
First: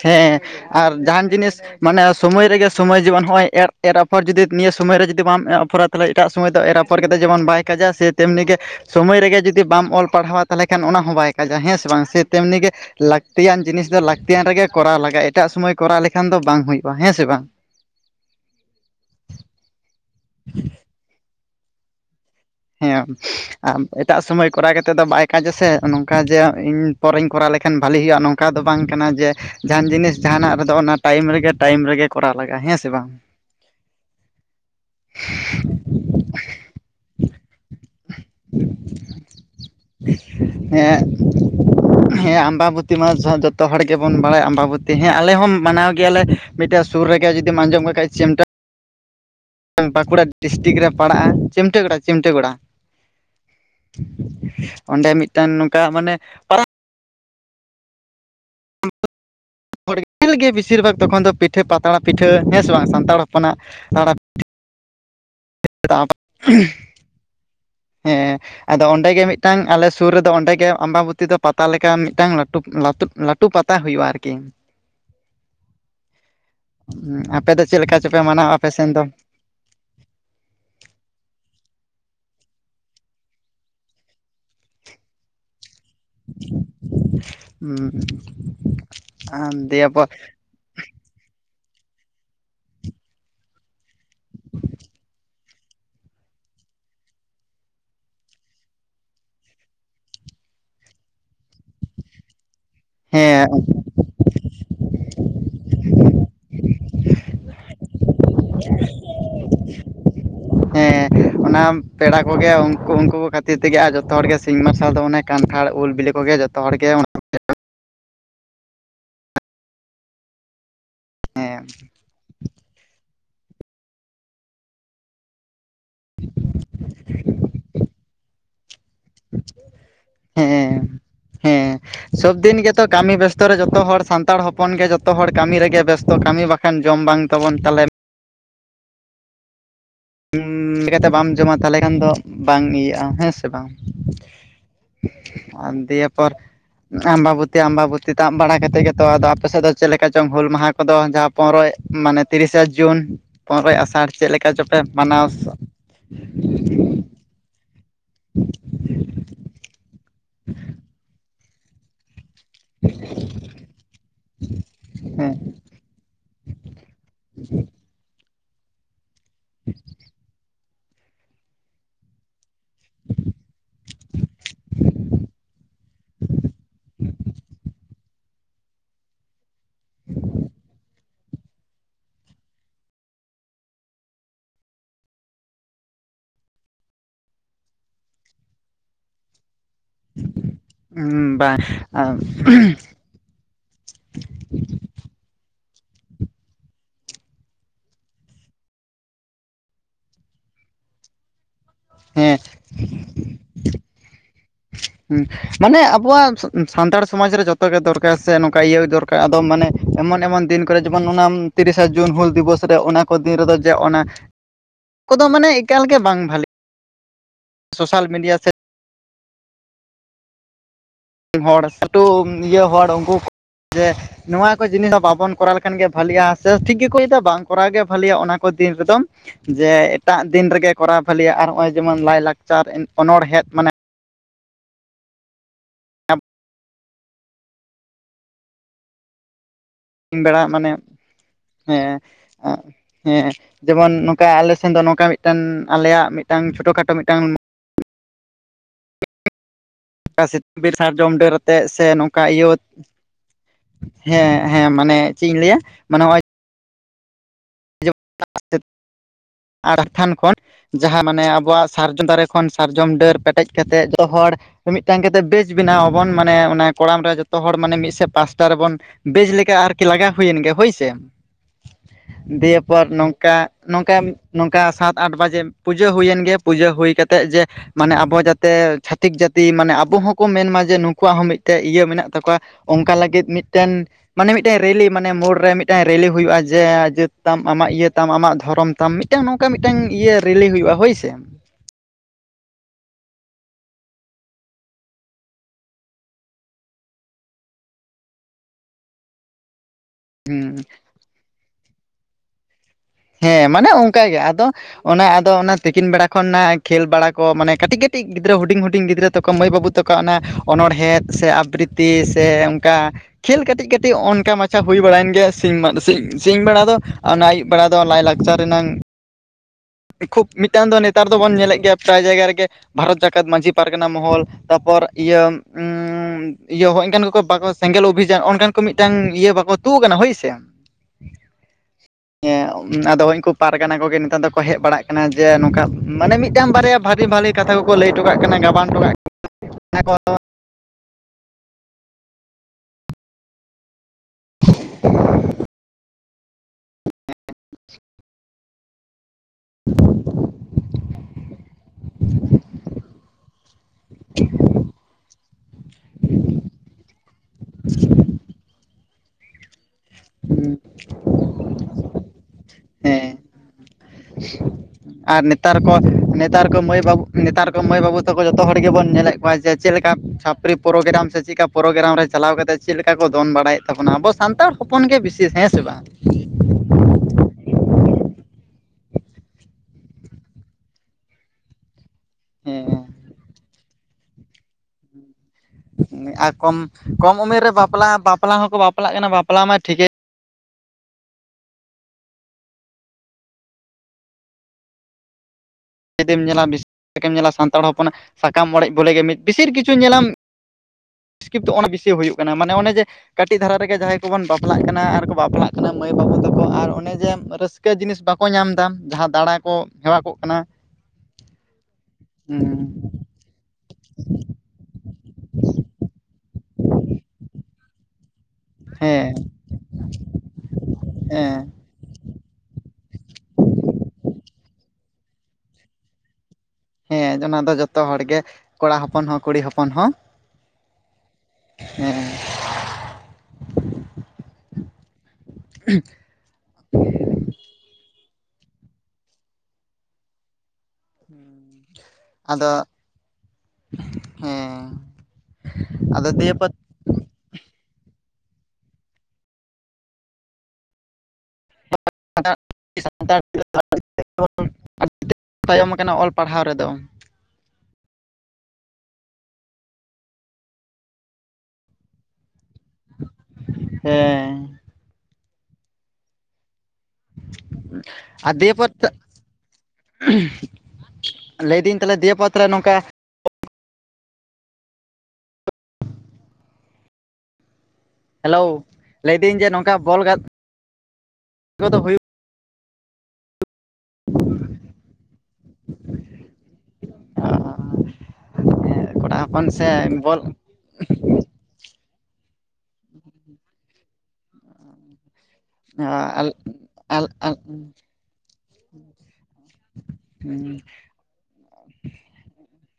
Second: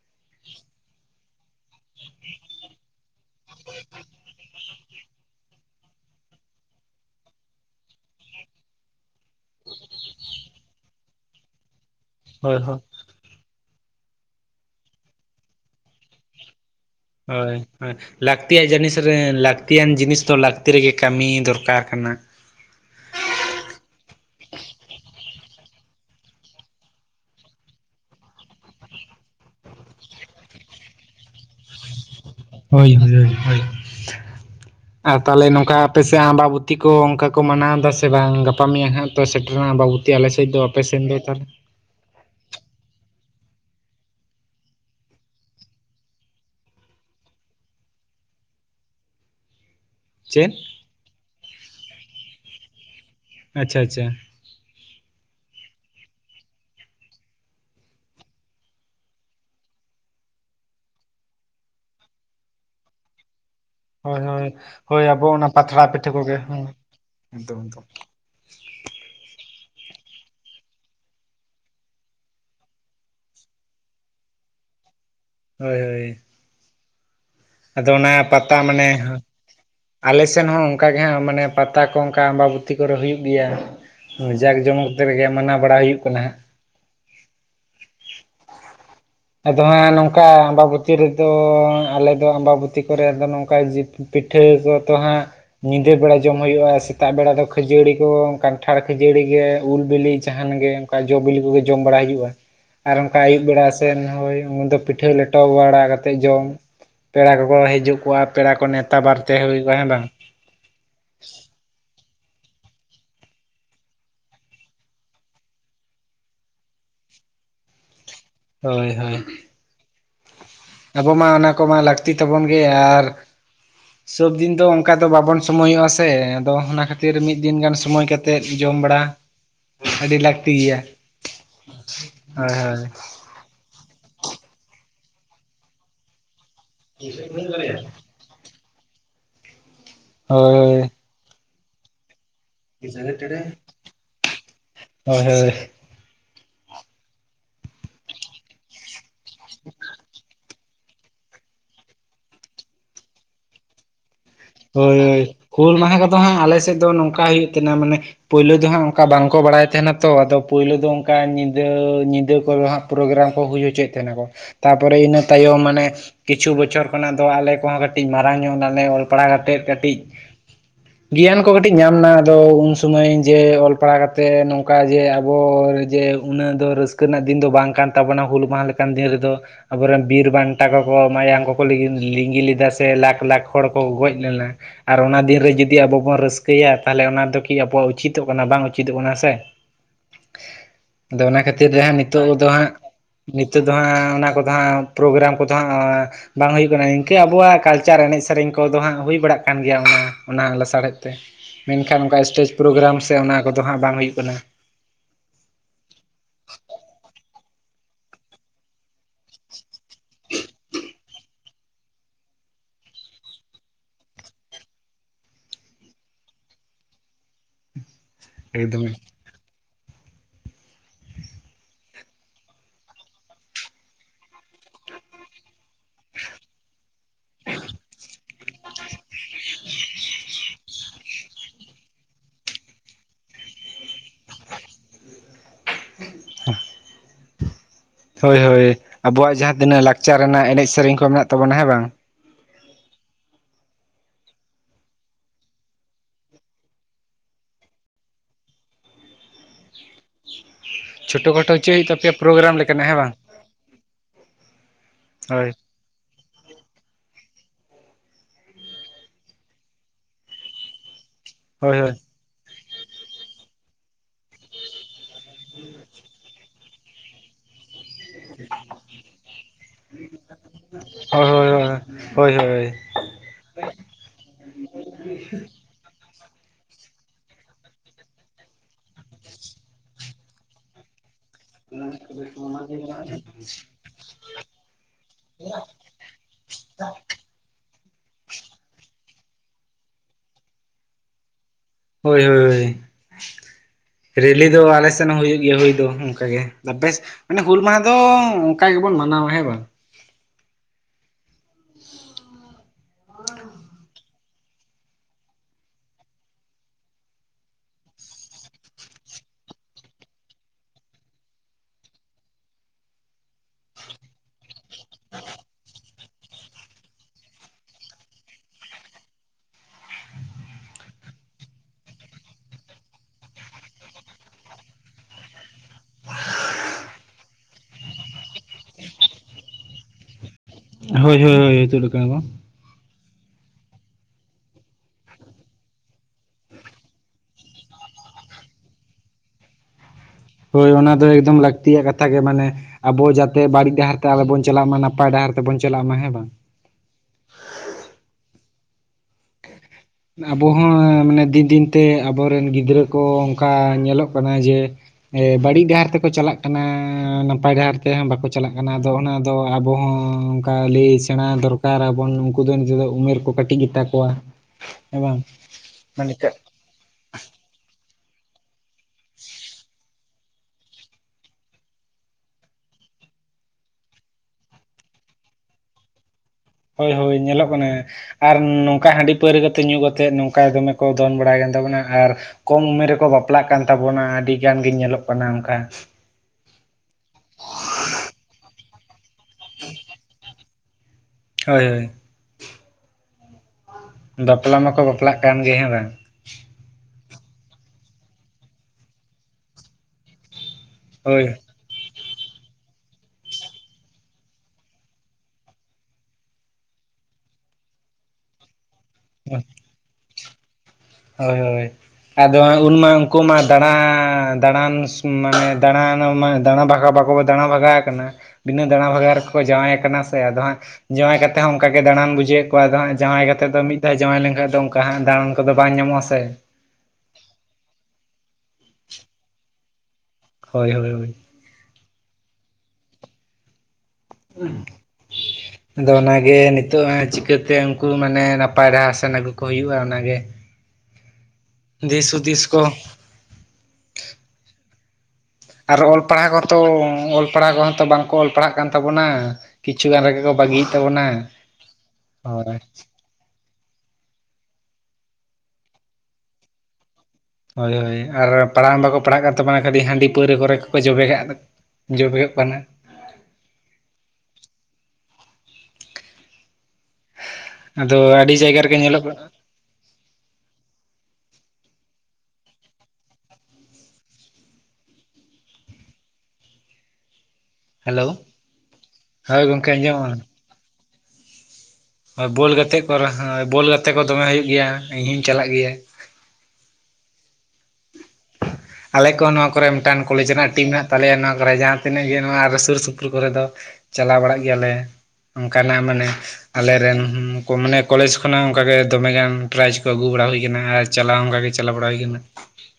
ᱦᱮᱸ ᱟᱨ ᱡᱟᱦᱟᱱ ᱡᱤᱱᱤᱥ ᱢᱟᱱᱮ ᱥᱚᱢᱚᱭ ᱨᱮᱜᱮ ᱥᱚᱢᱚᱭ ᱡᱮᱢᱚᱱ ᱦᱚᱸᱜᱼᱚᱭ ᱮᱨ ᱮᱨ ᱟᱯᱚᱨ ᱡᱩᱫᱤ। ᱱᱤᱭᱟᱹ ᱥᱚᱢᱚᱭ ᱨᱮ ᱡᱩᱫᱤ ᱵᱟᱢ ᱟᱯᱷᱚᱨᱟ ᱛᱟᱦᱚᱞᱮ ᱮᱴᱟᱜ ᱥᱚᱢᱚᱭ ᱫᱚ ᱮᱨ ᱟᱯᱚᱨ ᱠᱟᱛᱮ ᱡᱮᱢᱚᱱ ᱵᱟᱭ ᱠᱟᱡᱟ ᱥᱮ ᱛᱮᱢᱱᱤ ᱜᱮ। ᱥᱚᱢᱚᱭ ᱨᱮ ᱜᱮ ᱡᱩᱫᱤ ᱵᱟᱢ ᱚᱞ ᱯᱟᱲᱦᱟᱣᱟ ᱛᱟᱦᱚᱞᱮ ᱠᱷᱟᱱ ᱚᱱᱟ ᱦᱚᱸ ᱵᱟᱭ ᱠᱟᱡᱟ ᱦᱮᱸ ᱥᱮ ᱵᱟᱝ ᱥᱮ। ᱦᱳᱭ ᱛᱮᱢᱱᱤ ᱜᱮ ᱦᱳᱭ ᱞᱟᱹᱠᱛᱤᱭᱟᱱ ᱡᱤᱱᱤᱥ ᱫᱚ ᱞᱟᱹᱠᱛᱤᱭᱟᱱ ᱨᱮᱜᱮ ᱠᱚᱨᱟᱣ ᱞᱟᱜᱟᱜᱼᱟ ᱮᱴᱟᱜ ᱥᱩᱢᱚᱭ ᱠᱚᱨᱟᱣ ᱞᱮᱠᱷᱟᱱ ᱫᱚ ᱵᱟᱝ ᱦᱩᱭᱩᱜᱼᱟ। ᱦᱮᱸ ᱥᱮ ᱵᱟᱝ ᱦᱳᱭ ᱦᱳᱭ ᱞᱟᱹᱠᱛᱤᱭᱟᱱ ᱡᱤᱱᱤᱥ ᱨᱮ ᱞᱟᱠᱛᱤᱭᱟᱱ, ᱡᱤᱱᱤᱥ ᱫᱚ ᱞᱟᱹᱠᱛᱤ ᱨᱮᱜᱮ ᱠᱟᱹᱢᱤ ᱫᱚᱨᱠᱟᱨ ᱠᱟᱱᱟ। ᱦᱮᱸ ᱟᱨ ᱮᱴᱟᱜ ᱥᱚᱢᱚᱭ ᱠᱚᱨᱟᱣ ᱠᱟ ᱠᱟᱛᱮᱫ ᱫᱚ ᱵᱟᱭ ᱠᱟᱡ ᱥᱮ ᱱᱚᱝᱠᱟ ᱡᱮ ᱤᱧ। ᱯᱚᱨᱮᱧ ᱠᱚᱨᱟᱣ ᱞᱮᱠᱷᱟᱱ ᱵᱷᱟᱞᱮ ᱦᱩᱭᱩᱜᱼᱟ ᱱᱚᱝᱠᱟ ᱫᱚ ᱵᱟᱝ ᱠᱟᱱᱟ ᱡᱮ। ᱡᱟᱦᱟᱱ ᱡᱤᱱᱤᱥ ᱡᱟᱦᱟᱱᱟᱜ ᱨᱮ ᱫᱚ ᱚᱱᱟ ᱴᱟᱭᱤᱢ ᱨᱮᱜᱮ ᱴᱟᱭᱤᱢ ᱨᱮᱜᱮ ᱠᱚᱨᱟᱣ ᱞᱟᱜᱟᱜᱼᱟ। ᱦᱮᱸ ᱦᱳᱭ ᱥᱮ ᱵᱟᱝ [unintelligible] ᱟᱨ ᱛᱟᱦᱚᱞᱮ ᱱᱚᱝᱠᱟ। ᱟᱯᱮ ᱥᱮᱫ ᱟᱢᱵᱟᱵᱩᱛᱤ ᱠᱚ ᱚᱱᱠᱟ ᱠᱚ ᱢᱟᱱᱟᱣ ᱫᱟᱥᱮ। ᱥᱮ ᱵᱟᱝ ᱜᱟᱯᱟ ᱢᱮᱭᱟᱝ ᱦᱟᱸᱜ ᱛᱚ ᱥᱮᱴᱮᱨ ᱮᱱᱟ ᱟᱢᱵᱟᱵᱚᱛᱤ ᱟᱞᱮ ᱥᱮᱫ ᱫᱚ ᱟᱯᱮ ᱥᱮᱱ ᱦᱮᱸ ᱫᱚ ᱛᱟᱦᱚᱞᱮ? ᱦᱮᱸ ᱟᱢᱵᱟᱵᱩᱚᱛᱤ ᱢᱟ ᱦᱚᱸ ᱡᱚᱛᱚ ᱦᱚᱲ ᱜᱮᱵᱚᱱ ᱵᱟᱲᱟᱭᱟ ᱟᱢᱵᱟᱵᱩᱛᱤ ᱦᱮᱸ ᱟᱞᱮ ᱦᱚᱸ ᱢᱟᱱᱟᱣ ᱜᱮᱭᱟᱞᱮ। ᱢᱤᱫᱴᱟᱝ ᱥᱩᱨ ᱨᱮᱜᱮ ᱡᱩᱫᱤ ᱟᱸᱡᱚᱢ ᱠᱷᱟᱱ ᱵᱟᱸᱠᱩᱲᱟ ᱪᱮᱫ ᱰᱤᱥᱴᱤᱠ ᱨᱮ ᱯᱟᱲᱟᱜᱼᱟ ᱪᱤᱢᱴᱟᱹ ᱜᱲᱟ ᱪᱤᱢᱴᱟᱹ ᱜᱚᱲᱟ। ᱟᱪᱪᱷᱟ ᱟᱪᱪᱷᱟ। ᱚᱸᱰᱮ ᱢᱤᱫᱴᱟᱝ ᱱᱚᱝᱠᱟ ᱢᱟᱱᱮ ᱯᱟᱨ ᱧᱮᱞ ᱜᱮ ᱵᱮᱥᱤᱨ ᱵᱷᱟᱜᱽ ᱛᱚᱠᱷᱚᱱ ᱫᱚ ᱯᱤᱴᱷ ᱯᱟᱛᱲᱟ ᱯᱤᱴᱷᱟᱹ ᱦᱮᱸ ᱥᱮ ᱵᱟᱝ ᱥᱟᱱᱛᱟᱲ ᱦᱚᱯᱚᱱᱟᱜ। ᱯᱟᱛᱲᱟ ᱦᱳᱭ ᱦᱳᱭ ᱦᱳᱭ ᱟᱵᱚ ᱚᱱᱟ ᱯᱟᱛᱲᱟ ᱯᱤᱴᱷᱟᱹ ᱠᱚᱜᱮ। ᱦᱮᱸ ᱾ ᱟᱫᱚ ᱚᱸᱰᱮ ᱜᱮ ᱢᱤᱫᱴᱟᱝ ᱟᱞᱮ ᱥᱩᱨ ᱨᱮᱫᱚ ᱚᱸᱰᱮ ᱜᱮ ᱟᱢᱵᱟᱵᱚᱛᱤ ᱫᱚ ᱯᱟᱛᱟ ᱞᱮᱠᱟ ᱢᱤᱫᱴᱟᱝ ᱞᱟᱹᱴᱩ ᱞᱟᱴᱩ ᱞᱟᱴᱩ ᱯᱟᱛᱟ ᱦᱩᱭᱩᱜᱼᱟ ᱟᱨᱠᱤ। ᱦᱳᱭ ᱦᱳᱭ ᱾ ᱟᱯᱮ ᱫᱚ? ᱪᱮᱫ ᱟᱫᱚ ᱞᱮᱠᱟ ᱚᱱᱟ ᱪᱚᱯᱮ ᱢᱟᱱᱟᱣᱟ ᱯᱟᱛᱟ ᱟᱯᱮ ᱢᱟᱱᱮ, ᱥᱮᱱ ᱫᱚ ᱟᱞᱮ ᱥᱮᱱ ᱦᱚᱸ ᱚᱱᱠᱟ ᱜᱮ ᱦᱟᱸᱜ ᱢᱟᱱᱮ ᱯᱟᱛᱟ ᱠᱚ ᱚᱱᱠᱟ ᱟᱢᱵᱟᱵᱛᱤ ᱠᱚᱨᱮ ᱦᱩᱭᱩᱜ ᱜᱮᱭᱟ। ᱡᱟᱠ ᱡᱚᱢᱚᱠ ᱠᱟᱛᱮ ᱨᱮᱜᱮ ᱢᱟᱱᱟᱣ ᱵᱟᱲᱟ ᱦᱩᱭᱩᱜ ᱠᱟᱱᱟ ᱦᱟᱸᱜ ᱾ ᱟᱫᱚ ᱦᱟᱸᱜ ᱫᱤᱭᱮᱯᱚᱨ ᱱᱚᱝᱠᱟ ᱟᱢᱵᱟᱵᱚᱛᱤ ᱵᱚᱛᱤ ᱨᱮᱫᱚ ᱟᱞᱮᱫᱚ ᱟᱢᱵᱟᱵᱚᱛᱤ ᱠᱚᱨᱮ ᱫᱚ ᱱᱚᱝᱠᱟ ᱡᱤᱵᱽ ᱯᱤᱴᱷᱟᱹ ᱠᱚᱫᱚᱚ ᱦᱟᱸᱜ ᱧᱤᱫᱟᱹ ᱵᱮᱲᱟ ᱡᱚᱢ ᱦᱩᱭᱩᱜᱼᱟ ᱥᱮᱛᱟᱜ ᱵᱮᱲᱟ ᱫᱚ ᱠᱷᱟᱹᱡᱟᱹᱲᱤ ᱠᱚ ᱠᱟᱱᱴᱷᱟᱲ ᱠᱷᱟᱹᱡᱟᱹᱲᱤ ᱜᱮ ᱩᱞ ᱵᱤᱞᱤ ᱡᱟᱦᱟᱱ ᱜᱮ, ᱡᱚ ᱵᱤᱞᱤ ᱠᱚᱜᱮ ᱡᱚᱢ ᱵᱟᱲᱟ ᱦᱩᱭᱩᱜᱼᱟ ᱟᱨ ᱚᱱᱠᱟ ᱟᱭᱩᱵ ᱦᱮᱸ ᱵᱮᱲᱟ ᱥᱮᱱᱭ ᱩᱱ ᱫᱚ ᱯᱤᱴᱷᱟᱹ ᱞᱮᱴᱚ ᱵᱟᱲᱟ ᱠᱟᱛᱮᱫ ᱡᱚᱢ ᱯᱮᱲᱟ ᱠᱚᱠᱚ ᱦᱤᱡᱩᱜ ᱠᱚᱣᱟ ᱯᱮᱲᱟ ᱠᱚ ᱱᱮᱶᱛᱟ ᱵᱟᱨᱛᱮ ᱦᱩᱭ ᱠᱚᱜᱼᱟ ᱦᱮᱸ ᱵᱟᱝ। ᱦᱮᱸ ᱚᱱᱟ ᱯᱮᱲᱟ ᱠᱚᱜᱮ ᱩᱱᱠᱩ ᱩᱱᱠᱩ ᱠᱷᱟᱹᱛᱤᱨ ᱛᱮᱜᱮ ᱟᱨ ᱡᱚᱛᱚ ᱦᱚᱲᱜᱮ ᱥᱤᱧ ᱢᱟᱨᱥᱟᱞ ᱫᱚ ᱚᱱᱮ ᱠᱟᱱᱴᱷᱟᱲ ᱩᱞ ᱵᱤᱞᱤ ᱠᱚᱜᱮ ᱡᱚᱛᱚ ᱦᱚᱲ ᱜᱮ ᱦᱳᱭ ᱦᱳᱭ ᱾ ᱟᱵᱚ ᱢᱟ ᱚᱱᱟ ᱠᱚᱢᱟ ᱞᱟᱹᱠᱛᱤ ᱛᱟᱵᱚᱱ ᱜᱮ, ᱟᱨ [unintelligible] ᱥᱚᱵᱫᱤᱱ ᱫᱚ ᱚᱱᱠᱟ ᱫᱚ ᱵᱟᱵᱚᱱ ᱥᱚᱢᱚᱭᱚᱜᱼᱟ ᱥᱮ ᱟᱫᱚ ᱚᱱᱟ ᱠᱷᱟᱹᱛᱤᱨ ᱢᱤᱫ ᱫᱤᱱ ᱜᱟᱱ ᱥᱳᱚᱢᱚᱭ ᱠᱟᱛᱮᱫ ᱡᱚᱢ ᱵᱟᱲᱟ ᱟᱹᱰᱤ ᱞᱟᱹᱠᱛᱤ ᱜᱮᱭᱟ ᱦᱮᱸ ᱦᱮᱸ ᱥᱚᱵᱫᱤᱱ ᱦᱳᱭ ᱜᱮᱛᱚ ᱠᱟᱹᱢᱤ ᱵᱮᱥᱛᱚ ᱚᱠᱛᱚ ᱨᱮ ᱡᱚᱛᱚ ᱦᱚᱲ ᱥᱟᱱᱛᱟᱲ ᱦᱚᱯᱚᱱ ᱜᱮ ᱡᱚᱛᱚ ᱦᱚᱲ ᱠᱟᱹᱢᱤ ᱨᱮᱜᱮ ᱵᱮᱥᱛᱚ ᱠᱟᱹᱢᱤ ᱵᱟᱠᱷᱟᱱ ᱡᱚᱢ ᱵᱟᱝ ᱛᱟᱵᱚᱱ ᱛᱟᱞᱮ। ᱦᱳᱭ ᱞᱮᱠᱟᱛᱮ ᱵᱟᱢ ᱡᱚᱢᱟ ᱛᱟᱦᱚᱞᱮ ᱠᱷᱟᱱ ᱫᱚ ᱵᱟᱝ ᱤᱭᱟᱹᱜᱼᱟ ᱦᱮᱸ ᱥᱮ ᱵᱟᱝ ᱦᱳᱭ ᱦᱳᱭ ᱦᱳᱭ ᱟᱨ ᱫᱤᱭᱮ ᱯᱚᱨ ᱟᱢᱵᱟᱵᱚᱛᱤ ᱟᱢᱵᱟᱵᱩᱛᱤ ᱯᱟᱨᱚᱢ ᱵᱟᱲᱟ ᱠᱟᱛᱮᱜ ᱜᱮᱛᱚ ᱟᱫᱚ ᱟᱯᱮ ᱥᱮᱫ ᱫᱚ ᱪᱮᱫ ᱠᱚ ᱪᱚᱝ ᱦᱩᱞ ᱢᱟᱦᱟ ᱠᱚᱫᱚ ᱡᱟᱦᱟᱸ ᱯᱚᱱᱮᱨᱚᱭ ᱢᱟᱱᱮ ᱛᱤᱨᱤᱥᱟ ᱡᱩᱱ ᱯᱚᱱᱮᱨᱚᱭ ᱟᱥᱟᱲ ᱪᱮᱫ ᱞᱮᱠᱟ ᱪᱚᱯᱮ ᱢᱟᱱᱟᱣ ᱦᱳᱭ ᱦᱩᱞ ᱢᱟᱦᱟ ᱠᱚᱫᱚ ᱦᱟᱸᱜ ᱟᱞᱮ ᱥᱮᱫ ᱫᱚ ᱱᱚᱝᱠᱟ ᱚᱱᱠᱟ ᱦᱩᱭᱩᱜ ᱛᱟᱦᱮᱱᱟ ᱢᱟᱱᱮ ᱯᱳᱭᱞᱳ ᱫᱚᱦᱟᱸᱜ ᱚᱱᱠᱟ ᱵᱟᱝᱠᱚ ᱵᱟᱲᱟᱭ ᱛᱟᱦᱮᱱᱟ ᱛᱚ, ᱟᱫᱚ ᱯᱩᱭᱞᱳ ᱫᱚ ᱚᱱᱠᱟ ᱧᱤᱫᱟᱹ ᱧᱤᱫᱟᱹ ᱠᱚᱨᱮ ᱦᱟᱸᱜ ᱯᱨᱳᱜᱨᱟᱢ ᱠᱚ ᱦᱩᱭ ᱦᱚᱪᱚᱭᱮᱫ ᱛᱟᱦᱮᱱᱟᱠᱚ। ᱛᱟᱯᱚᱨᱮ ᱤᱱᱟᱹ ᱛᱟᱭᱚᱢ ᱢᱟᱱᱮ ᱠᱤᱪᱷᱩ ᱵᱚᱪᱚᱨ ᱠᱷᱚᱱᱟᱜ ᱫᱚ ᱟᱞᱮ ᱠᱚᱦᱚᱸ ᱠᱟᱹᱴᱤᱡ ᱢᱟᱨ ᱢᱟᱨᱟᱝ ᱧᱚ ᱱᱟᱞᱮ ᱚᱞ ᱯᱟᱲᱦᱟᱣ ᱠᱟᱛᱮ ᱠᱟᱹᱴᱤᱡ ᱜᱮᱭᱟᱱ ᱠᱚ ᱠᱟᱹᱴᱤᱡ ᱧᱟᱢ ᱟᱫᱚ ᱥᱩᱢᱟᱹᱭ ᱡᱮ ᱚᱞ ᱯᱟᱲᱦᱟᱣ ᱠᱟᱛᱮ ᱱᱚᱝᱠᱟ ᱡᱮ ᱟᱵᱚ ᱡᱮ ᱩᱱᱟᱹᱜ ᱫᱚ ᱨᱟᱹᱥ ᱨᱟᱹᱥᱠᱟᱹ ᱨᱮᱱᱟᱜ ᱫᱤᱱ ᱫᱚ ᱵᱟᱝ ᱠᱟᱱ ᱛᱟᱵᱚᱱᱟ ᱦᱩᱞ ᱢᱟᱸᱦᱟ ᱞᱮᱠᱟ ᱫᱤᱱ ᱨᱮᱫᱚ ᱟᱵᱚᱨᱮᱱ ᱵᱤᱨ ᱵᱟᱱᱴᱟ ᱠᱚᱠᱚ ᱢᱟᱭᱟᱝ ᱠᱚᱠᱚ ᱞᱤᱸᱜᱤ ᱞᱮᱫᱟ ᱥᱮ ᱞᱟᱠᱷ ᱞᱟᱠᱷ ᱦᱚᱲ ᱠᱚ ᱜᱚᱡ ᱞᱮᱱᱟ ᱾ ᱟᱨ ᱚᱱᱟ ᱫᱤᱱ ᱨᱮ ᱡᱩᱫᱤ ᱟᱵᱚ ᱵᱚᱱ ᱨᱟᱹᱥᱠᱟᱹᱭᱟ ᱛᱟᱦᱞᱮ ᱚᱱᱟ ᱫᱚ ᱠᱤ ᱟᱵᱚᱣᱟᱜ ᱩᱪᱤᱛᱚᱜ ᱠᱟᱱᱟ ᱵᱟᱝ ᱩᱪᱤᱛᱚᱜ ᱠᱟᱱᱟ ᱥᱮ ᱾ [unintelligible] ᱟᱫᱚ ᱦᱮᱸ ᱚᱱᱟ ᱵᱟᱝ ᱠᱷᱟᱹᱛᱤᱨ ᱛᱮ ᱦᱟᱸᱜ ᱱᱤᱛᱳᱜ ᱫᱚ ᱦᱟᱸᱜ ᱱᱤᱛᱳᱜ ᱫᱚ ᱦᱟᱸᱜ ᱚᱱᱟ ᱠᱚᱫᱚ ᱦᱟᱸᱜ ᱯᱨᱳᱜᱨᱟᱢ ᱠᱚᱫᱚ ᱦᱟᱸᱜ ᱵᱟᱝ ᱦᱳᱭᱳᱜ ᱠᱟᱱᱟ ᱤᱝᱠᱟᱹ ᱟᱵᱚᱣᱟᱜ ᱠᱟᱞᱪᱟᱨ ᱮᱱᱮᱡ ᱥᱮᱹᱨᱮᱹᱧ ᱠ ᱠᱚᱫᱚ ᱦᱟᱸᱜ ᱦᱩᱭ ᱵᱟᱲᱟᱜ ᱠᱟᱱ ᱜᱮᱭᱟ ᱚᱱᱟ ᱚᱱᱟ ᱞᱮᱥᱟᱲᱦᱮᱫ ᱛᱮ ᱢᱮᱱᱠᱷᱟᱱ ᱚᱱᱠᱟ ᱦᱮᱸ ᱥᱴᱮᱡᱽ ᱯᱨᱳᱜᱨᱟᱢ ᱥᱮ ᱚᱱᱟ ᱠᱚᱫᱚ ᱦᱟᱸᱜ ᱵᱟᱝ ᱦᱩᱭᱩᱜ ᱠᱟᱱᱟ ᱾ ᱦᱩᱸ ᱢᱟᱱᱮ ᱟᱵᱚᱣᱟᱜ ᱥᱟᱱᱛᱟᱲ ᱥᱚᱢᱟᱡᱽ ᱨᱮ ᱡᱚᱛᱚ ᱜᱮ ᱫᱚᱨᱠᱟᱨ ᱥᱮ ᱱᱚᱝᱠᱟ ᱤᱭᱟᱹ ᱫᱚᱨ ᱟᱫᱚ ᱢᱟᱱᱮ ᱮᱢᱚᱱ ᱮᱢᱚᱱ ᱫᱤᱱ ᱠᱚᱨᱮ ᱡᱮᱢᱚᱱ ᱚᱱᱟ ᱛᱤᱨᱤᱥᱟ ᱡᱩᱱ ᱦᱩᱞ ᱫᱤᱵᱚᱥ ᱨᱮ ᱚᱱᱟ ᱠᱚ ᱫᱤᱱ ᱨᱮᱫᱚ ᱡᱮ ᱚᱱᱟ ᱠᱟ ᱠᱚᱫᱚ ᱢᱟᱱᱮ ᱮᱠᱟᱞ ᱜᱮ ᱵᱟᱝ ᱵᱷᱟᱞᱮᱹ ᱥᱳᱥᱟᱞ ᱢᱤᱰᱤᱭᱟ ᱥᱮᱫ ᱮᱠᱫᱚᱢ ᱮ ᱦᱚᱲ ᱞᱟᱹᱴᱩ ᱤᱭᱟᱹ ᱦᱚᱲ ᱩᱱᱠᱩ ᱡᱮ ᱱᱚᱣᱟ ᱠᱚ ᱡᱤᱱᱤᱥ ᱫᱚ ᱵᱟᱵᱚᱱ ᱠᱚᱨᱟᱣ ᱞᱮ [unintelligible] ᱠᱷᱟᱱ ᱜᱮ ᱵᱷᱟᱞᱤᱭᱟ ᱥᱮ ᱴᱷᱤᱠ ᱜᱮᱠᱚ ᱞᱟᱹᱭ ᱮᱫᱟ ᱵᱟᱝ ᱠᱚᱨᱟᱣ ᱜᱮ ᱵᱷᱟᱞᱤᱭᱟ ᱚᱱᱟ ᱠᱚ ᱫᱤᱱ ᱨᱮᱫᱚᱢ ᱾ ᱡᱮ ᱮᱴᱟᱜ ᱫᱤᱱ ᱨᱮᱜᱮ ᱠᱚᱨᱟᱣ ᱵᱷᱟᱞᱤᱭᱟ ᱟᱨ ᱱᱚᱜᱼᱚᱭ ᱡᱮᱢᱚᱱ ᱞᱟᱭᱼᱞᱟᱠᱪᱟᱨ ᱚᱱᱚᱬᱦᱮᱫ ᱢᱟᱱᱮ [inaudible] ᱸᱴᱷᱟᱜ-ᱴᱷᱚᱜ-ᱴᱷᱚᱜ ᱾ ᱦᱳᱭ -ᱦᱳᱭ, ᱟᱵᱚᱣᱟᱜ ᱡᱟᱦᱟᱸ ᱛᱤᱱᱟᱹᱜ ᱞᱟᱠᱪᱟᱨ ᱥᱤᱧ ᱵᱮᱲᱟ ᱨᱮᱱᱟᱜ ᱮᱱᱮᱡ ᱥᱮᱹᱨᱮᱹᱧ ᱠᱚ ᱢᱮᱱᱟᱜ ᱛᱟᱵᱚᱱᱟ ᱦᱮᱸ ᱵᱟᱝ ᱾ ᱟᱜ, ᱦᱮᱸ ᱾ [unintelligible] ᱡᱮᱢᱚᱱ ᱱᱚᱝᱠᱟ ᱟᱞᱮ ᱥᱮᱱ ᱫᱚ ᱱᱚᱝᱠᱟ ᱢᱤᱫᱴᱟᱹᱱ ᱟᱞᱮᱭᱟᱜ ᱢᱤᱫᱴᱟᱹᱝ ᱪᱷᱳᱴᱳ ᱠᱷᱟᱴᱚ ᱢᱤᱫᱴᱟᱹᱝ ᱠᱟ ᱥᱤᱛ ᱵᱤᱨ ᱥᱟᱨᱡᱚᱢ ᱪᱷᱳᱴᱳ ᱰᱟᱹᱨ ᱠᱷᱟᱴᱳ ᱟᱛᱮᱜ ᱦᱚᱪᱚᱭ ᱥᱮ ᱦᱩᱭᱩᱜ ᱛᱟᱯᱮᱭᱟ ᱱᱚᱝᱠᱟ ᱤᱭᱟᱹᱣ ᱯᱨᱳᱜᱨᱟᱢ ᱞᱮᱠᱟᱱᱟᱜ ᱦᱮᱸ ᱵᱟᱝ ᱦᱮᱸ ᱦᱮᱸ, ᱢᱟᱱᱮ ᱪᱮᱜ ᱤᱧ ᱦᱳᱭ ᱞᱟᱹᱭᱟ ᱢᱟᱱᱮ ᱦᱚᱸᱜᱼᱚᱭ [unintelligible] ᱟᱛᱷᱟᱱ ᱠᱷᱚᱱ ᱡᱟᱦᱟᱸ ᱢᱟᱱᱮ ᱟᱵᱚᱣᱟᱜ ᱦᱳᱭ ᱥᱟᱨᱡᱚᱢ ᱫᱟᱨᱮ ᱠᱷᱚᱱ ᱥᱟᱨᱡᱚᱢ ᱰᱟᱹᱨ ᱯᱮᱴᱮᱡ ᱠᱟᱛᱮ ᱡᱚᱛᱚ ᱨᱚᱦᱚᱲ ᱢᱤ ᱢᱤᱫᱴᱟᱝ ᱠᱟᱛᱮᱜ ᱵᱮᱹᱪ ᱵᱮᱱᱟᱣ ᱟᱵᱚᱱ ᱱᱮ ᱚᱱᱮ ᱠᱚᱲᱟᱢ ᱨᱮ ᱡᱚᱛᱚ ᱦᱚᱲ ᱢᱟᱱᱮ ᱢᱤᱫ ᱯᱟᱥᱴᱟ ᱨᱮᱵᱚᱱ ᱵᱮᱹᱡ ᱞᱮᱠᱟ ᱟᱨᱠᱤ ᱞᱟᱜᱟᱣ ᱦᱳᱭᱮᱱ ᱜᱮ ᱦᱳᱭᱥᱮ, ᱦᱳᱭ ᱦᱳᱭ ᱦᱳᱭ ᱦᱳᱭ ᱦᱳᱭ ᱦᱳᱭ ᱦᱳᱭ ᱫᱤᱭᱮ ᱯᱚᱨ ᱦᱳᱭ ᱱᱚᱝᱠᱟ- ᱱᱚᱝᱠᱟ, ᱱᱚᱝᱠᱟ ᱥᱟᱛ ᱟᱴ ᱵᱟᱡᱮ ᱯᱩᱡᱟᱹ ᱦᱳᱭᱮᱱ ᱜᱮ ᱯᱩᱡᱟᱹ ᱦᱳᱭ ᱠᱟᱛᱮᱜ ᱡᱮ ᱢᱟᱱᱮ ᱟᱵᱚ ᱡᱟᱛᱮ ᱪᱷᱟᱛᱤᱠ ᱡᱟᱛᱤ ᱢᱟᱱᱮ ᱟᱵᱚ ᱦᱚᱸᱠᱚ ᱢᱮᱱᱢᱟ ᱡᱮ ᱱᱩᱠᱩᱣᱟᱜ ᱦᱚᱸ ᱢᱤᱫ ᱴᱮᱡ ᱤᱭᱟᱹ ᱢᱮᱱᱟᱜ ᱛᱟᱠᱚᱣᱟ ᱚᱝᱠᱟ ᱞᱟᱜᱤᱫ ᱢᱤᱫᱴᱮᱱ ᱢᱟᱱᱮ ᱢᱤᱫᱴᱮᱱ ᱨᱮᱞᱤ ᱢᱟᱱᱮ ᱢᱳᱲ ᱨᱮ ᱢᱤᱫᱴᱮᱱ ᱨᱮᱞᱤ ᱦᱳᱭᱳᱜᱼᱟ ᱡᱮ ᱡᱟᱹᱛ ᱛᱟᱢ ᱟᱢᱟᱜ ᱤᱭᱟᱹ ᱛᱟᱢ ᱟᱢᱟᱜ ᱫᱷᱚᱨᱚᱢ ᱛᱟᱢ ᱢᱤᱫᱴᱟᱹᱝ ᱱᱚᱝᱠᱟ ᱢᱤᱫᱴᱟᱹᱝ ᱤᱭᱟᱹ ᱨᱮᱞᱤ ᱦᱳᱭᱳᱜᱼᱟ ᱦᱳᱭᱥᱮ ᱾ ᱦᱳᱭ -ᱦᱳᱭ -ᱦᱳᱭ ᱾ ᱨᱮᱞᱤ ᱫᱚ ᱟᱞᱮ ᱥᱮᱱ ᱦᱚᱸ ᱦᱳᱭᱳᱜ ᱜᱮᱭᱟ ᱦᱳᱭ ᱫᱚ ᱚᱱᱠᱟᱜᱮ ᱟᱯᱮᱥ ᱢᱟᱱᱮ ᱦᱩᱞ ᱢᱟᱸᱦᱟ ᱫᱚ ᱚᱝᱠᱟ ᱜᱮᱵᱚᱱ ᱢᱟᱱᱟᱣᱟ ᱦᱮᱸ ᱵᱟᱝ ᱾ ᱦᱩᱸ ᱾ ᱦᱮᱸ ᱢᱟᱱᱮ ᱚᱝᱠᱟ ᱜᱮ ᱟᱫᱚ, ᱚᱱᱮ ᱟᱫᱚ ᱚᱱᱟ ᱛᱤᱠᱤᱱ ᱵᱮᱲᱟ ᱠᱷᱚᱱ ᱱᱟᱜ ᱠᱷᱮᱹᱞ ᱵᱟᱲᱟ ᱠᱚ ᱢᱟᱱᱮ ᱠᱟᱹᱴᱤᱡ ᱠᱟᱹᱴᱤᱡ ᱜᱤᱫᱽᱨᱟᱹ ᱦᱩᱰᱤᱧ ᱦᱩᱰᱤᱧ ᱜᱤᱫᱽᱨᱟᱹ ᱛᱟᱠᱚ ᱢᱟᱹᱭ ᱵᱟᱹᱵᱩ ᱛᱟᱠᱚ ᱚᱱᱟ ᱚᱱᱚᱬᱦᱮᱫ ᱥᱮ ᱟᱵᱨᱤᱛᱤ ᱥᱮ ᱚᱱᱠᱟ ᱠᱷᱮᱹᱞ ᱠᱟᱹᱴᱤᱡ ᱠᱟᱹᱴᱤᱡ ᱚᱱᱠᱟ ᱢᱟᱪᱷᱟ ᱦᱩᱭ ᱵᱟᱲᱟᱭᱮᱱ ᱜᱮᱭᱟ ᱥᱤᱧ ᱵᱮᱲᱟ ᱫᱚ ᱟᱨ ᱟᱭᱩᱵ ᱵᱮᱲᱟ ᱫᱚ ᱞᱟᱭᱼᱞᱟᱠᱪᱟᱨ ᱨᱮᱱᱟᱝ ᱠᱷᱩᱵᱷ ᱢᱤᱫᱴᱟᱝ ᱫᱚ ᱱᱮᱛᱟᱨ ᱫᱚᱵᱚᱱ ᱧᱮᱞᱮᱜ ᱜᱮᱭᱟ ᱯᱨᱟᱭ ᱡᱟᱭᱜᱟ ᱨᱮᱜᱮ ᱵᱷᱟᱨᱚᱛ ᱡᱟᱠᱟᱛ ᱢᱟᱺᱡᱷᱤ ᱯᱟᱨᱜᱟᱱᱟ ᱢᱚᱦᱚᱞ ᱛᱟᱯᱚᱨ ᱤᱭᱟᱹᱩᱸ-ᱧᱢ-ᱧᱢ ᱤᱭᱟᱹ ᱦᱚᱸᱜ-ᱱᱤᱝᱠᱟᱱ ᱠᱚᱠᱚ ᱵᱟᱠᱚ, ᱥᱮᱸᱜᱮᱞ ᱚᱵᱷᱤᱡᱟᱱ ᱚᱱᱠᱟᱱ ᱠᱚ ᱢᱤᱫᱴᱟᱝ ᱤᱭᱟᱹ ᱵᱟᱠᱚ ᱛᱩᱜ ᱠᱟᱱᱟ ᱦᱳᱭᱥᱮ ᱮᱸ- ᱦᱳᱭ ᱦᱳᱭ ᱦᱳᱭ ᱦᱤᱛᱚᱜ ᱞᱮᱠᱟ ᱫᱚ ᱩᱸ-ᱢ ᱟᱫᱚ ᱮᱝᱠᱩ ᱯᱟᱨᱜᱟᱱᱟ ᱠᱚᱜᱮ ᱱᱮᱛᱟᱨ ᱫᱚ ᱠᱚ ᱦᱮᱡ ᱵᱟᱲᱟᱜ ᱠᱟᱱᱟ ᱡᱮ ᱱᱚᱝᱠᱟ ᱢᱟᱱᱮ ᱢᱤᱫᱴᱟᱝ ᱵᱟᱨᱭᱟ ᱵᱷᱟᱞᱤ ᱵᱷᱟᱞᱤ ᱠᱟᱛᱷᱟ ᱠᱚᱠᱚ ᱞᱟᱹᱭ ᱦᱚᱴᱚ ᱠᱟᱜ ᱠᱟᱱᱟ ᱜᱟᱵᱟᱱ ᱦᱚᱴᱚᱠᱟᱜ ᱠᱟᱱᱟ ᱾ ᱠᱚ [inaudible] ᱦᱳᱭ ᱚᱱᱟ ᱫᱚ ᱮᱠᱫᱚᱢ ᱞᱟᱠᱛᱤᱭᱟᱜ ᱠᱟᱛᱷᱟ ᱜᱮ ᱢᱟᱱᱮ ᱟᱵᱚ ᱡᱟᱛᱮ ᱵᱟᱲᱤᱡ ᱰᱟᱦᱟᱨ ᱛᱮ ᱟᱞᱚ ᱵᱚᱱ ᱪᱟᱞᱟᱜ ᱢᱟ ᱱᱟᱯᱟᱭ ᱰᱟᱦᱟᱨ ᱛᱮᱵᱚᱱ ᱪᱟᱞᱟᱜ ᱢᱟ ᱦᱮᱸ ᱵᱟᱝ ᱾ ᱟᱵᱚ ᱦᱚᱸ ᱢᱟᱱᱮ ᱫᱤᱱ ᱫᱤᱱᱛᱮ ᱟᱵᱚᱨᱮᱱ ᱜᱤᱫᱽᱨᱟᱹ ᱠᱚ ᱚᱝᱠᱟ ᱧᱮᱞᱚᱜ ᱠᱟᱱᱟ ᱡᱮ ᱵᱟᱹᱲᱤᱡ ᱰᱟᱦᱟᱨ ᱛᱮᱠᱚ ᱪᱟᱞᱟᱜ ᱠᱟᱱᱟ, ᱱᱟᱯᱟᱭ ᱰᱟᱦᱟᱨ ᱛᱮᱦᱚᱸᱵᱟᱠᱚ ᱪᱟᱞᱟᱜ ᱠᱟᱱᱟ ᱟᱫᱚ ᱚᱱᱟ ᱛᱚ ᱟᱵᱚ ᱦᱚᱸ ᱚᱱᱠᱟ ᱞᱟᱹᱭ ᱥᱮᱬᱟ ᱫᱚᱨᱠᱟᱨ ᱟᱵᱚ ᱩᱱᱠᱩ ᱫᱚ ᱱᱤᱛᱚᱜ ᱫᱚ ᱦᱮᱸ ᱩᱢᱮᱨ ᱠᱚ ᱠᱟᱹᱴᱤᱡ ᱜᱮᱛᱟ ᱠᱚᱣᱟ ᱾ ᱟᱨ ᱱᱮᱛᱟᱨ ᱠᱚ, ᱱᱮᱛᱟᱨ ᱠᱚ ᱢᱟᱹᱭ, ᱵᱟᱹᱵᱩ, ᱱᱮᱛᱟᱨ ᱠᱚ ᱢᱟᱹᱭ ᱵᱟᱹᱵᱩ᱾ ᱚ ᱠᱚ ᱡᱚᱛᱚ ᱦᱚᱲ ᱜᱮᱵᱚᱱ ᱧᱮᱞᱮᱫ ᱠᱚᱣᱟ ᱡᱮ ᱪᱮᱫ ᱞᱮᱠᱟ ᱪᱷᱟᱯ ᱪᱟᱹᱠᱨᱤ ᱯᱨᱳᱜᱨᱟᱢ, ᱥᱮ ᱪᱮᱫᱠᱟ ᱨᱤᱱ ᱯᱨᱳᱜᱨᱟᱢ ᱨᱮ ᱪᱟᱞᱟᱣ ᱠᱟᱛᱮᱫ᱾ ᱪᱮᱫ ᱞᱮᱠᱟ ᱠᱚ ᱫᱚᱱ ᱵᱟᱲᱟᱭᱮᱫ ᱛᱟᱵᱚᱱᱟ, ᱟᱵᱚ ᱥᱟᱱᱛᱟᱲ᱾ ᱦᱚᱯᱚᱱ ᱜᱮ ᱵᱤᱥᱮᱥ ᱦᱮᱸ ᱥᱮ ᱵᱟᱝ? ᱦᱳᱭ, ᱦᱳᱭ ᱧᱮᱞᱚ-ᱜ ᱠᱟᱱᱟ᱾ ᱟᱨ ᱱᱚᱝᱠᱟ ᱦᱟᱺᱰᱤ, ᱯᱟᱹᱣᱨᱟᱹ, ᱠᱟᱛᱮ ᱧᱩ ᱠᱟᱛᱮᱫ᱾ ᱱᱚᱝᱠᱟ ᱫᱚᱢᱮ ᱠᱚ ᱫᱚᱱ ᱵᱟᱲᱟᱭ ᱠᱟᱱ ᱛᱟᱵᱚᱱᱟ᱾ ᱟᱨ ᱠᱚᱢ ᱩᱢᱮᱨ ᱦᱮᱸ ᱨᱮᱠᱚ ᱵᱟᱯᱞᱟ-ᱜ ᱠᱟᱱ ᱛᱟᱵᱚᱱᱟ᱾ ᱟᱹᱰᱤ ᱜᱟᱱ ᱜᱮ ᱧᱮᱞᱚᱜ ᱠᱟᱱᱟ ᱚᱱᱠᱟ᱾ ᱟᱨ ᱠᱚᱢ, ᱠᱚᱢ ᱩᱢᱮᱨ ᱨᱮ ᱵᱟᱯᱞᱟ ᱵᱟᱯᱞᱟ ᱦᱚᱸᱠᱚ ᱵᱟᱯᱞᱟ-ᱜ ᱠᱟᱱᱟ᱾ ᱵᱟᱯᱞᱟ ᱢᱟ ᱴᱷᱤᱠᱮ ᱦᱳᱭ, ᱦᱳᱭ ᱵᱟᱯᱞᱟ ᱢᱟᱠᱚ ᱵᱟᱯᱞᱟ-ᱜ ᱠᱟᱱ ᱜᱮ᱾ ᱦᱮᱸ ᱵᱟᱝ? ᱡᱩᱢ ᱧᱮᱞᱟ ᱵᱷᱟᱜᱢ ᱧᱮᱞᱟ, ᱥᱟᱱᱛᱟᱲ ᱦᱚᱯᱚᱱᱟ-ᱜ ᱥᱟᱠᱟᱢ ᱚᱲᱮᱡ ᱵᱚᱞᱮ ᱜᱮ᱾ ᱢᱤᱫ ᱵᱮᱥᱤᱨ ᱠᱤᱪᱷᱩ ᱧᱮᱞᱟᱢ᱾ ᱦᱳᱭ ᱛᱚ ᱚᱱᱮ ᱵᱤᱥᱤ ᱦᱩᱭᱩ-ᱜ ᱠᱟᱱᱟ᱾ ᱢᱟᱱᱮ ᱚᱱᱮ ᱡᱮ ᱠᱟᱹᱴᱤᱡ ᱫᱷᱽᱟᱨᱟ ᱨᱮᱜᱮ ᱡᱟᱦᱟᱸᱭ ᱠᱚᱵᱚᱱ ᱵᱟᱯᱞᱟ-ᱜ ᱠᱟᱱᱟ᱾ ᱟᱨᱠᱚ ᱵᱟᱯᱞᱟ-ᱜ ᱠᱟᱱᱟ ᱾ ᱢᱟᱹᱭ ᱵᱟᱹᱵᱩ ᱛᱟᱠᱚ ᱟᱨ ᱚᱱᱮ ᱡᱮ ᱨᱟᱹᱥᱠᱟᱹ᱾ ᱪᱮᱫᱟᱹ ᱡᱤᱱᱤᱥ ᱵᱟᱠᱚ ᱧᱟᱢ ᱮᱫᱟ᱾ ᱡᱟᱦᱟᱸ ᱫᱟᱬᱟᱸ ᱠᱚ ᱦᱮᱣᱟ ᱠᱚᱜ ᱠᱟᱱᱟ᱾ ᱦᱳᱭ, ᱦᱳᱭ ᱟᱫᱚ ᱦᱩᱸ ᱩᱱᱢᱟ ᱢᱟ ᱩᱱᱠᱩ ᱢᱟ᱾ ᱫᱟᱬᱟᱸ ᱫᱟᱬᱟᱱ ᱢᱟᱱᱮ ᱫᱟᱬᱟᱱ ᱫᱟᱬᱟ ᱵᱷᱽᱟᱜᱟ ᱵᱟᱠᱚ ᱫᱟᱬᱟᱸ ᱵᱷᱽᱟᱜᱟᱣ ᱟᱠᱟᱱᱟ᱾ ᱵᱤᱱᱟᱹ ᱫᱟᱬᱟ ᱵᱷᱽᱟᱜᱟ ᱦᱮᱸ ᱨᱮᱠᱚ ᱡᱟᱶᱟᱭ ᱠᱟᱱᱟ᱾ ᱥᱮ ᱟᱫᱚ ᱦᱟᱸᱜ ᱡᱟᱶᱟᱭ ᱠᱟ ᱠᱟᱛᱮ ᱦᱮᱸ ᱦᱚᱸ᱾ ᱚᱱᱠᱟ ᱜᱮ ᱫᱟᱬᱟᱱ ᱵᱩᱡᱷᱣᱮᱫ ᱠᱚᱣᱟ᱾ ᱟ ᱦᱟᱸᱜ ᱡᱟᱶᱟᱭ ᱠᱟ ᱠᱟᱛᱮ ᱫᱚ ᱢᱤᱫᱷ, ᱟᱣ ᱡᱟᱶᱟᱭ ᱞᱮᱱᱠᱟᱱ ᱫᱚ ᱚᱱᱠᱟ ᱦᱟᱜ ᱫᱟᱬᱟᱱ ᱠᱚᱼᱫᱚ ᱵᱟᱝ ᱧᱟᱢᱚᱜᱼᱟ᱾ ᱥᱮ ᱦᱮᱸ ᱚᱱᱟ ᱫᱚ ᱡᱚᱛᱚ ᱦᱚᱲ ᱜᱮ, ᱠᱚᱲᱟ ᱦᱚᱯᱚᱱ ᱦᱚᱸ ᱠᱩᱲᱤ ᱦᱚᱯᱚᱱ ᱦᱚᱸ᱾ ᱦᱳᱭ, ᱦᱳᱭ, ᱦᱳᱭ ᱦᱮᱸ ᱟᱫᱚ ᱚᱱᱟᱜᱮ ᱱᱤᱛᱚᱜ ᱪᱤᱠᱟᱹᱛᱮ ᱠᱩ ᱢᱟᱱᱮ ᱱᱟᱯᱟᱭ ᱰᱟᱦᱟᱨ ᱥᱮᱱ ᱟᱹᱜᱩ ᱠᱚ ᱦᱩᱭᱩᱜᱼᱟ᱾ ᱚᱱᱟᱜᱮ ᱦᱮᱸ ᱫᱤᱥ ᱦᱩᱫᱤᱥ ᱟᱫᱚ ᱠᱚ ᱦᱮᱸ ᱟᱨ ᱚᱞ ᱟᱫᱚ ᱯᱟᱲᱦᱟᱣ ᱫᱤᱭᱮᱯᱚᱨ ᱠᱚᱛᱚ ᱚᱞ ᱯᱟᱲᱦᱟᱣ ᱠᱚᱦᱚ᱾ ᱚ ᱵᱟᱝᱠᱚ ᱚᱞ ᱯᱟᱲᱦᱟ-ᱜ ᱠᱟᱱ ᱛᱟᱵᱚᱱᱟ ᱾ ᱠᱤᱪᱷᱩ ᱜᱟᱱ ᱨᱮᱜᱮ ᱠᱚ ᱵᱟᱹᱜᱤᱭᱮᱫ ᱛᱟᱵᱚᱱᱟ᱾ ᱦᱳᱭ ᱥᱟᱱᱛᱟᱲ [unintelligible] ᱛᱟᱭᱚᱢ ᱟᱠᱟᱱᱟ ᱚᱞ ᱯᱟᱲᱦᱟᱣ ᱨᱮᱫᱚ᱾ ᱦᱳᱭ, ᱦᱳᱭ ᱟᱨ ᱯᱟᱲᱦᱟᱣ ᱢᱟ ᱵᱟᱠᱚ ᱯᱟᱲᱦᱟ-ᱜ ᱠᱟᱱ ᱛᱟᱵᱚᱱᱟ᱾ ᱠᱷᱟᱹᱞᱤ ᱦᱟᱺᱰᱤ ᱯᱟᱹᱣᱨᱟᱹ ᱠᱚᱨᱮ ᱠᱚ ᱡᱚᱵᱮ ᱠᱟᱜ ᱡᱚᱵᱮ ᱠᱚᱠ ᱠᱟᱱᱟ᱾ ᱦᱮᱸ ᱟᱫᱚ ᱟ ᱟᱹᱰᱤ ᱡᱟᱭᱜᱟ ᱨᱮᱜᱮ [unintelligible] ᱧᱮᱞᱚᱜ ᱠᱟᱱᱟ ᱞᱟᱹᱭᱫᱟᱹᱧ ᱛᱟᱦᱚᱞᱮ, ᱫᱤᱭᱮ ᱯᱚᱨ ᱛᱟᱦᱞᱮ ᱱᱚᱝᱠᱟ᱾ ᱦᱮᱞᱳ, ᱞᱟᱹᱭᱫᱟᱹᱧ ᱦᱳᱭ ᱡᱮ ᱜᱚᱝᱠᱮ ᱱᱚᱝᱠᱟ ᱵᱚᱞ ᱟᱸᱡᱚᱢᱚᱜ [unintelligible] ᱠᱟᱱᱟ ᱜᱟᱛ ᱦᱩᱭᱩᱜ ᱦᱳᱭ ᱵᱚᱞ ᱜᱟᱛᱮᱜ ᱠᱚᱨᱮ ᱦᱳᱭ ᱵᱚᱞ ᱜᱟᱛᱮ ᱠᱚ ᱫᱚᱢᱮ ᱦᱩᱭᱩ-ᱜ ᱜᱮᱭᱟ ᱤᱧ ᱦᱚᱸᱧ ᱪᱟᱞᱟ-ᱜ ᱜᱮᱭᱟ᱾ ᱚ ᱟᱞᱮ ᱠᱚ ᱱᱚᱣᱟ ᱠᱚᱨᱮ, ᱢᱤᱫᱴᱟᱝ ᱠᱚᱞᱮᱡᱽ ᱨᱮᱱᱟ-ᱜ ᱯᱟᱹᱴᱤ ᱢᱮᱱᱟᱜ ᱛᱟᱞᱮᱭᱟ᱾ ᱱᱚᱣᱟ ᱠᱚᱨᱮᱜ ᱡᱟᱦᱟᱸ ᱛᱤᱱᱟᱹᱜ ᱜᱮ ᱱᱚᱣᱟ ᱥᱩᱨ ᱥᱩᱯᱩᱨ ᱠᱚᱨᱮ ᱫᱚ ᱪᱟᱞᱟᱣ ᱵᱟᱲᱟᱜ ᱜᱮᱭᱟᱞᱮ᱾ ᱚᱱᱠᱟᱱᱟᱜ ᱚ ᱢᱟᱱᱮ᱾ ᱟᱞ ᱟᱞᱮᱨᱮᱱ ᱟᱞ ᱟᱞ ᱢᱟᱱᱮ ᱠᱚᱞᱮᱡᱽ ᱠᱷᱚᱱᱟ-ᱜ ᱚᱱᱠᱟᱜᱮ ᱫᱚᱢᱮᱜᱟᱱ, ᱯᱨᱟᱭᱤᱡ ᱠᱚ ᱟᱹᱜᱩ ᱵᱟᱲᱟ᱾ ᱦᱩᱭ ᱟᱠᱟᱱᱟ ᱦᱩᱸ ᱟᱨ ᱪᱟᱞᱟᱣ ᱚᱱᱠᱟ ᱜᱮ ᱪᱟᱞᱟᱣ ᱵᱟᱲᱟ ᱦᱩᱭᱠᱟᱱᱟ᱾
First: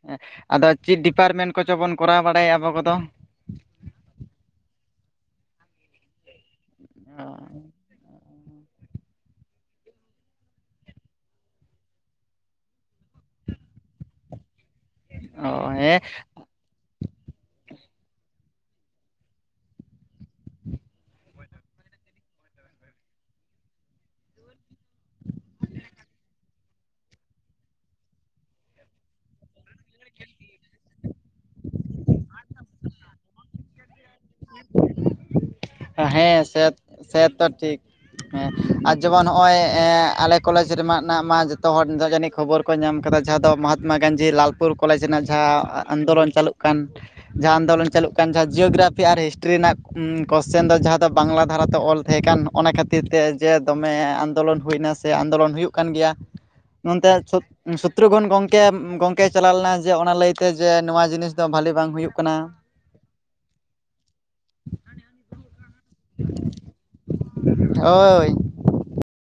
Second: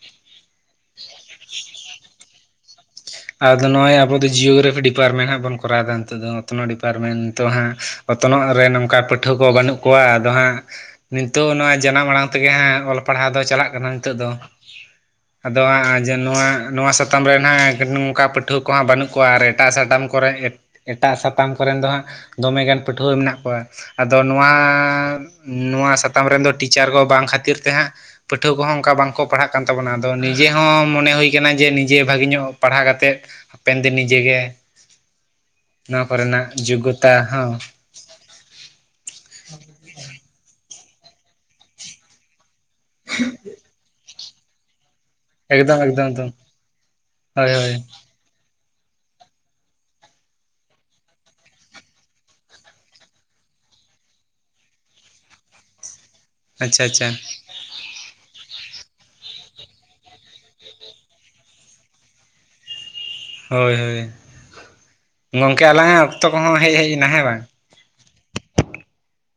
ᱦᱮᱸ ᱟᱫᱚ ᱪᱮᱫ ᱰᱤᱯᱟᱨᱢᱮᱱᱴ ᱠᱚ-ᱪᱚ ᱵᱚᱱ ᱠᱚᱨᱟᱣ ᱵᱟᱲᱟᱭᱟ᱾ ᱟᱵᱚ ᱠᱚᱫᱚ? ᱟᱫᱚ ᱱᱚᱜᱼᱚᱭ ᱟᱵᱚ ᱫᱚ ᱡᱤᱭᱳᱜᱨᱟᱯᱷᱤ ᱰᱤᱯᱟᱨᱴᱢᱮᱱᱴ ᱦᱟᱸᱜ ᱵᱚᱱ ᱠᱚᱨᱟᱣ ᱮᱫᱟ ᱾ ᱱᱤᱛᱚᱜ ᱫᱚ ᱚᱛᱱᱚ ᱰᱤᱯᱟᱨᱴᱢᱮᱱᱴ ᱱᱤᱛᱚᱜ ᱦᱟᱸᱜ ᱚᱛᱱᱚᱜ ᱨᱮ ᱱᱚᱝᱠᱟ ᱯᱟᱹᱴᱷᱩᱣᱟᱹ ᱠᱚ ᱵᱟᱹᱱᱩᱜ ᱠᱚᱣᱟ᱾ ᱟᱫᱚ ᱦᱟᱸᱜ ᱱᱤᱛᱚᱜ ᱱᱚᱣᱟ ᱡᱟᱱᱟᱢ ᱟᱲᱟᱝ ᱛᱮᱜᱮ, ᱦᱮᱜ ᱚᱞ ᱯᱟᱲᱦᱟᱣ ᱫᱚ ᱪᱟᱞᱟ-ᱜ ᱠᱟᱱᱟ᱾ ᱱᱤᱛᱚᱜ ᱫᱚ ᱚ ᱟᱫᱚ ᱦᱮᱸ ᱦᱟᱸᱜ ᱡᱮ ᱱᱚᱣᱟ ᱱᱚᱣᱟ ᱥᱟᱛᱟᱢ ᱨᱮ ᱦᱟᱜ ᱱᱚᱝᱠᱟ ᱯᱟᱹᱴᱷᱩᱣᱟᱹ ᱠᱚᱦᱟᱜ ᱵᱟᱹᱱᱩᱜ ᱠᱚᱣᱟ ᱟᱨ ᱮᱴᱟᱜ ᱥᱟᱛᱟᱢ ᱠᱚᱨᱮ ᱮᱴᱟᱜ ᱥᱟᱛᱟᱢ ᱠᱚᱨᱮᱱ ᱫᱚ ᱦᱟᱸᱜ ᱫᱚᱢᱮᱜᱟᱱ ᱯᱟᱹᱴᱷᱩᱣᱟᱹ ᱢᱮᱱᱟᱜ ᱠᱚᱣᱟ᱾ ᱟᱫᱚ ᱱᱚᱣᱟ ᱱᱚᱣᱟ ᱥᱟᱛᱟᱢ ᱨᱮᱱ ᱫᱚ ᱴᱤᱪᱟᱨ ᱠᱚ ᱵᱟᱝ ᱠᱷᱟᱹᱛᱤᱨ ᱛᱮ ᱦᱟᱸᱜ ᱯᱟᱹᱴᱷᱩᱣᱟᱹ ᱠᱚᱦᱚᱸ ᱚᱝᱠᱟ ᱵᱟᱝᱠᱚ ᱯᱟᱲᱦᱟᱜ ᱠᱟᱱ ᱛᱟᱵᱚᱱᱟ ᱟᱫᱚ ᱱᱤᱡᱮ ᱦᱚᱸ ᱢᱚᱱᱮ ᱦᱩᱭ ᱠᱟᱱᱟ ᱡᱮ ᱱᱤᱡᱮ ᱵᱷᱟᱜᱮ ᱧᱚᱜ ᱯᱟᱲᱦᱟᱣ ᱠᱟᱛᱮᱫ ᱦᱟᱯᱮᱱ ᱫᱤᱱ ᱱᱤᱡᱮᱜᱮ ᱱᱚᱣᱟ ᱦᱮᱸ ᱠᱚᱨᱮᱱᱟᱜ ᱥᱮ ᱡᱳᱜᱜᱳᱛᱟ ᱥᱮᱛᱚ ᱦᱚᱸ ᱴᱷᱤᱠ ᱦᱮᱸ ᱟᱨ ᱡᱮᱢᱚᱱ ᱦᱚᱜᱼᱚᱭ ᱟᱞᱮ ᱠᱚᱞᱮᱡᱽ ᱨᱮᱢᱟᱜ ᱱᱟᱜ ᱢᱟ ᱡᱚᱛᱚ ᱦᱚᱲ ᱱᱤᱛᱚᱜ ᱡᱟᱹᱱᱤᱡ ᱠᱷᱚᱵᱚᱨ ᱠᱚ ᱧᱟᱢ ᱟᱠᱟᱫᱟ ᱡᱟᱦᱟᱸ ᱫᱚ ᱢᱚᱦᱟᱛᱛᱢᱟ ᱜᱟᱱᱡᱷᱤ ᱞᱟᱞᱯᱩᱨ ᱠᱚᱞᱮᱡᱽ ᱨᱮᱱᱟᱜ ᱮᱠᱫᱚᱢ ᱡᱟᱦᱟᱸ ᱮᱠᱫᱚᱢ ᱮᱠᱫᱚᱢ ᱟᱱᱫᱳᱞᱚᱱ ᱪᱟᱹᱞᱩᱜ ᱠᱟᱱ ᱦᱳᱭ ᱡᱟᱦᱟᱸ ᱦᱳᱭ ᱟᱱᱫᱳᱞᱚᱱ ᱪᱟᱹᱞᱩᱜ ᱠᱟᱱ ᱡᱟᱦᱟᱸ ᱡᱤᱭᱳᱜᱨᱟᱯᱷᱤ ᱟᱨ ᱦᱤᱥᱴᱨᱤ ᱨᱮᱱᱟᱜ ᱠᱚᱥᱪᱮᱱ ᱫᱚ ᱡᱟᱦᱟᱸ ᱫᱚ ᱵᱟᱝᱞᱟ ᱫᱷᱟᱨᱟᱛᱮ ᱚᱞ ᱛᱟᱦᱮᱸ ᱠᱟᱱ ᱚᱱᱟ ᱠᱷᱟᱹᱛᱤᱨ ᱛᱮ ᱡᱮ ᱫᱚᱢᱮ ᱟᱱᱫᱳᱞᱚᱱ ᱦᱩᱭᱱᱟ ᱥᱮ ᱟᱱᱫᱳᱞᱚᱱ ᱦᱩᱭᱩᱜ ᱠᱟᱱ ᱜᱮᱭᱟ ᱟᱪᱪᱷᱟ ᱟᱪᱪᱷᱟ ᱱᱚᱱᱛᱮ [unintelligible] ᱥᱚᱛᱨᱩᱜᱚᱱ ᱜᱚᱝᱠᱮ ᱜᱚᱝᱠᱮ ᱪᱟᱞᱟᱣ ᱞᱮᱱᱟ ᱡᱮ ᱚᱱᱟ ᱞᱟᱹᱭᱛᱮ ᱡᱮ ᱱᱚᱣᱟ ᱡᱤᱱᱤᱥ ᱫᱚ ᱵᱟᱹᱞᱮ ᱵᱟᱝ ᱦᱩᱭᱩᱜ ᱠᱟᱱᱟ ᱦᱳᱭ ᱦᱳᱭ ᱜᱚᱝᱠᱮ ᱟᱞᱟᱝ-ᱟᱜ ᱚᱠᱛᱚ ᱠᱚᱦᱚᱸ ᱦᱮᱡ ᱦᱮᱡ ᱮᱱᱟ ᱦᱮᱸ ᱵᱟᱝ ᱦᱳᱭ